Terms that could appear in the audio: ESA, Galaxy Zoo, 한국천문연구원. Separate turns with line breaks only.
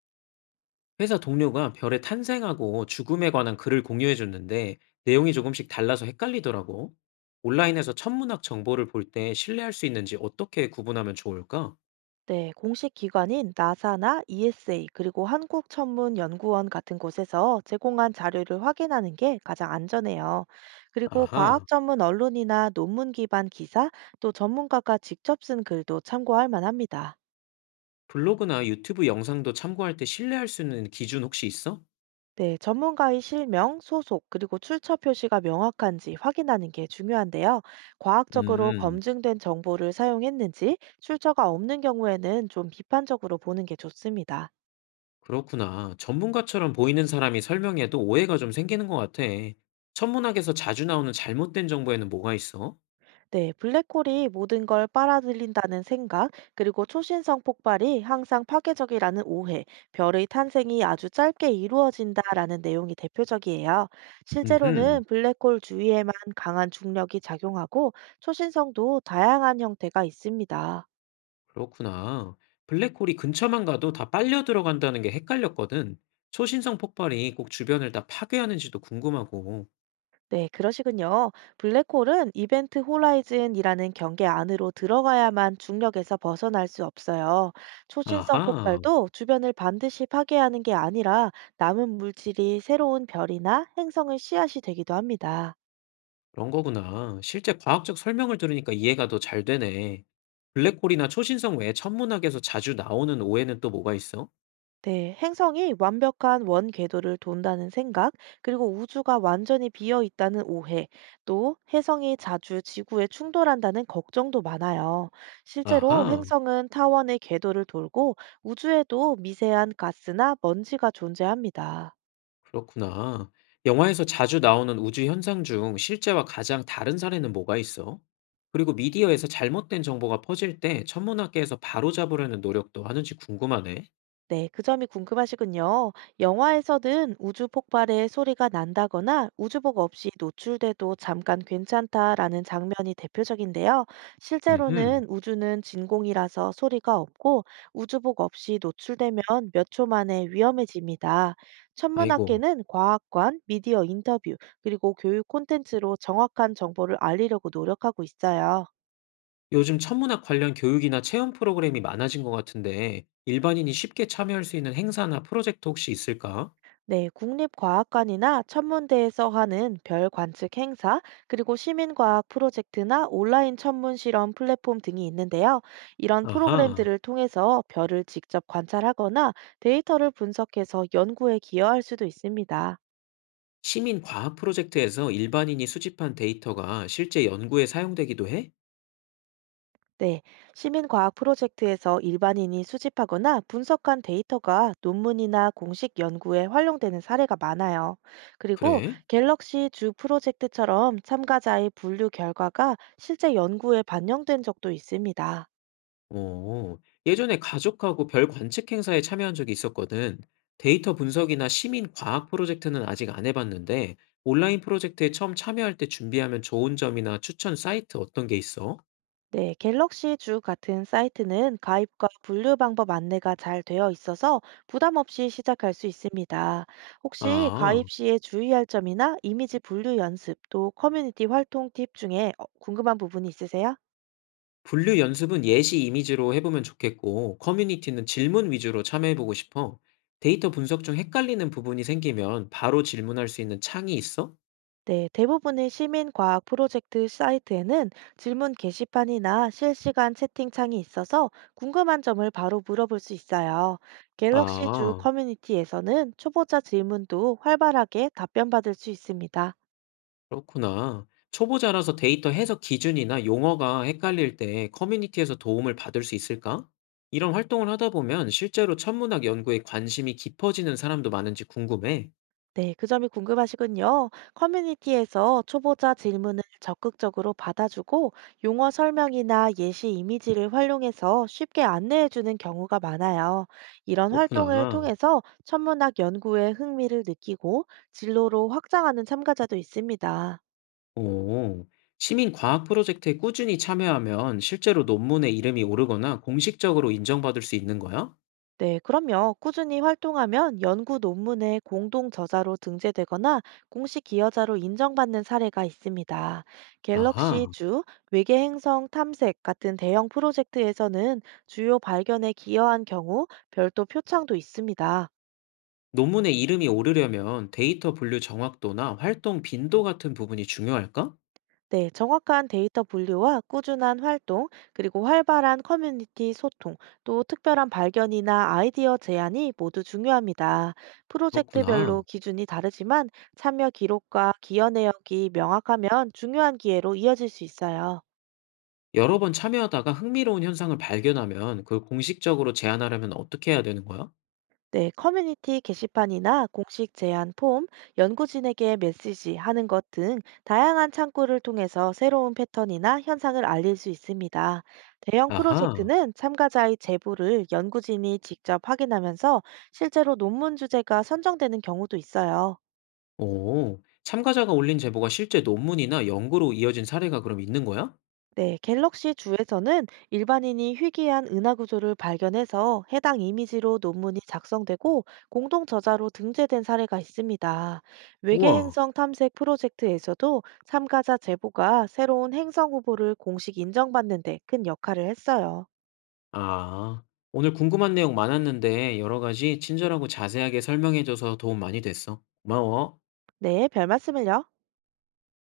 회사 동료가 별의 탄생하고 죽음에 관한 글을 공유해 줬는데 내용이 조금씩 달라서 헷갈리더라고. 온라인에서 천문학 정보를 볼 때 신뢰할 수 있는지 어떻게 구분하면 좋을까?
네, 공식 기관인 나사나 ESA 그리고 한국천문연구원 같은 곳에서 제공한 자료를 확인하는 게 가장 안전해요. 그리고 과학
아하,
전문 언론이나 논문 기반 기사, 또 전문가가 직접 쓴 글도 참고할 만합니다.
블로그나 유튜브 영상도 참고할 때 신뢰할 수 있는 기준 혹시 있어?
네, 전문가의 실명, 소속, 그리고 출처 표시가 명확한지 확인하는 게 중요한데요. 과학적으로
음,
검증된 정보를 사용했는지, 출처가 없는 경우에는 좀 비판적으로 보는 게 좋습니다.
그렇구나. 전문가처럼 보이는 사람이 설명해도 오해가 좀 생기는 것 같아. 천문학에서 자주 나오는 잘못된 정보에는 뭐가 있어?
네, 블랙홀이 모든 걸 빨아들인다는 생각, 그리고 초신성 폭발이 항상 파괴적이라는 오해, 별의 탄생이 아주 짧게 이루어진다라는 내용이 대표적이에요.
음흠.
실제로는 블랙홀 주위에만 강한 중력이 작용하고 초신성도 다양한 형태가 있습니다.
그렇구나. 블랙홀이 근처만 가도 다 빨려 들어간다는 게 헷갈렸거든. 초신성 폭발이 꼭 주변을 다 파괴하는지도 궁금하고.
네, 그러시군요. 블랙홀은 이벤트 호라이즌이라는 경계 안으로 들어가야만 중력에서 벗어날 수 없어요. 초신성
아하,
폭발도 주변을 반드시 파괴하는 게 아니라 남은 물질이 새로운 별이나 행성의 씨앗이 되기도 합니다.
그런 거구나. 실제 과학적 설명을 들으니까 이해가 더 잘 되네. 블랙홀이나 초신성 외에 천문학에서 자주 나오는 오해는 또 뭐가 있어?
네, 행성이 완벽한 원 궤도를 돈다는 생각, 그리고 우주가 완전히 비어 있다는 오해, 또 혜성이 자주 지구에 충돌한다는 걱정도 많아요. 실제로
아하,
행성은 타원의 궤도를 돌고 우주에도 미세한 가스나 먼지가 존재합니다.
그렇구나. 영화에서 자주 나오는 우주 현상 중 실제와 가장 다른 사례는 뭐가 있어? 그리고 미디어에서 잘못된 정보가 퍼질 때 천문학계에서 바로잡으려는 노력도 하는지 궁금하네.
네, 그 점이 궁금하시군요. 영화에서는 우주 폭발에 소리가 난다거나 우주복 없이 노출돼도 잠깐 괜찮다라는 장면이 대표적인데요.
음흠.
실제로는 우주는 진공이라서 소리가 없고 우주복 없이 노출되면 몇 초 만에 위험해집니다.
아이고.
천문학계는 과학관, 미디어 인터뷰, 그리고 교육 콘텐츠로 정확한 정보를 알리려고 노력하고 있어요.
요즘 천문학 관련 교육이나 체험 프로그램이 많아진 것 같은데, 일반인이 쉽게 참여할 수 있는 행사나 프로젝트 혹시 있을까?
네, 국립과학관이나 천문대에서 하는 별 관측 행사, 그리고 시민과학 프로젝트나 온라인 천문 실험 플랫폼 등이 있는데요. 이런
아하.
프로그램들을 통해서 별을 직접 관찰하거나 데이터를 분석해서 연구에 기여할 수도 있습니다.
시민 과학 프로젝트에서 일반인이 수집한 데이터가 실제 연구에 사용되기도 해?
네, 시민과학 프로젝트에서 일반인이 수집하거나 분석한 데이터가 논문이나 공식 연구에 활용되는 사례가 많아요. 그리고
그래?
갤럭시 주 프로젝트처럼 참가자의 분류 결과가 실제 연구에 반영된 적도 있습니다.
어. 예전에 가족하고 별 관측 행사에 참여한 적이 있었거든. 데이터 분석이나 시민 과학 프로젝트는 아직 안 해봤는데, 온라인 프로젝트에 처음 참여할 때 준비하면 좋은 점이나 추천 사이트 어떤 게 있어?
네, 갤럭시 주 같은 사이트는 가입과 분류 방법 안내가 잘 되어 있어서 부담 없이 시작할 수 있습니다. 혹시
아.
가입 시에 주의할 점이나 이미지 분류 연습 또 커뮤니티 활동 팁 중에 궁금한 부분이 있으세요?
분류 연습은 예시 이미지로 해보면 좋겠고, 커뮤니티는 질문 위주로 참여해보고 싶어. 데이터 분석 중 헷갈리는 부분이 생기면 바로 질문할 수 있는 창이 있어?
네, 대부분의 시민과학 프로젝트 사이트에는 질문 게시판이나 실시간 채팅창이 있어서 궁금한 점을 바로 물어볼 수 있어요. 갤럭시 주
아,
커뮤니티에서는 초보자 질문도 활발하게 답변받을 수 있습니다.
그렇구나. 초보자라서 데이터 해석 기준이나 용어가 헷갈릴 때 커뮤니티에서 도움을 받을 수 있을까? 이런 활동을 하다 보면 실제로 천문학 연구에 관심이 깊어지는 사람도 많은지 궁금해.
네, 그 점이 궁금하시군요. 커뮤니티에서 초보자 질문을 적극적으로 받아주고 용어 설명이나 예시 이미지를 활용해서 쉽게 안내해주는 경우가 많아요. 이런 활동을
그렇구나.
통해서 천문학 연구에 흥미를 느끼고 진로로 확장하는 참가자도 있습니다.
오, 시민 과학 프로젝트에 꾸준히 참여하면 실제로 논문에 이름이 오르거나 공식적으로 인정받을 수 있는 거야?
네, 그럼요. 꾸준히 활동하면 연구 논문에 공동 저자로 등재되거나 공식 기여자로 인정받는 사례가 있습니다. 갤럭시
아하,
주, 외계 행성 탐색 같은 대형 프로젝트에서는 주요 발견에 기여한 경우 별도 표창도 있습니다.
논문에 이름이 오르려면 데이터 분류 정확도나 활동 빈도 같은 부분이 중요할까?
네, 정확한 데이터 분류와 꾸준한 활동, 그리고 활발한 커뮤니티 소통, 또 특별한 발견이나 아이디어 제안이 모두 중요합니다. 프로젝트별로
그렇구나.
기준이 다르지만 참여 기록과 기여 내역이 명확하면 중요한 기회로 이어질 수 있어요.
여러 번 참여하다가 흥미로운 현상을 발견하면 그걸 공식적으로 제안하려면 어떻게 해야 되는 거야?
네, 커뮤니티 게시판이나 공식 제안 폼, 연구진에게 메시지 하는 것 등 다양한 창구를 통해서 새로운 패턴이나 현상을 알릴 수 있습니다. 대형
아하,
프로젝트는 참가자의 제보를 연구진이 직접 확인하면서 실제로 논문 주제가 선정되는 경우도 있어요.
오, 참가자가 올린 제보가 실제 논문이나 연구로 이어진 사례가 그럼 있는 거야?
네, 갤럭시 주에서는 일반인이 희귀한 은하 구조를 발견해서 해당 이미지로 논문이 작성되고 공동 저자로 등재된 사례가 있습니다. 외계
우와.
행성 탐색 프로젝트에서도 참가자 제보가 새로운 행성 후보를 공식 인정받는 데 큰 역할을 했어요.
아, 오늘 궁금한 내용 많았는데 여러 가지 친절하고 자세하게 설명해줘서 도움 많이 됐어. 고마워.
네, 별 말씀을요.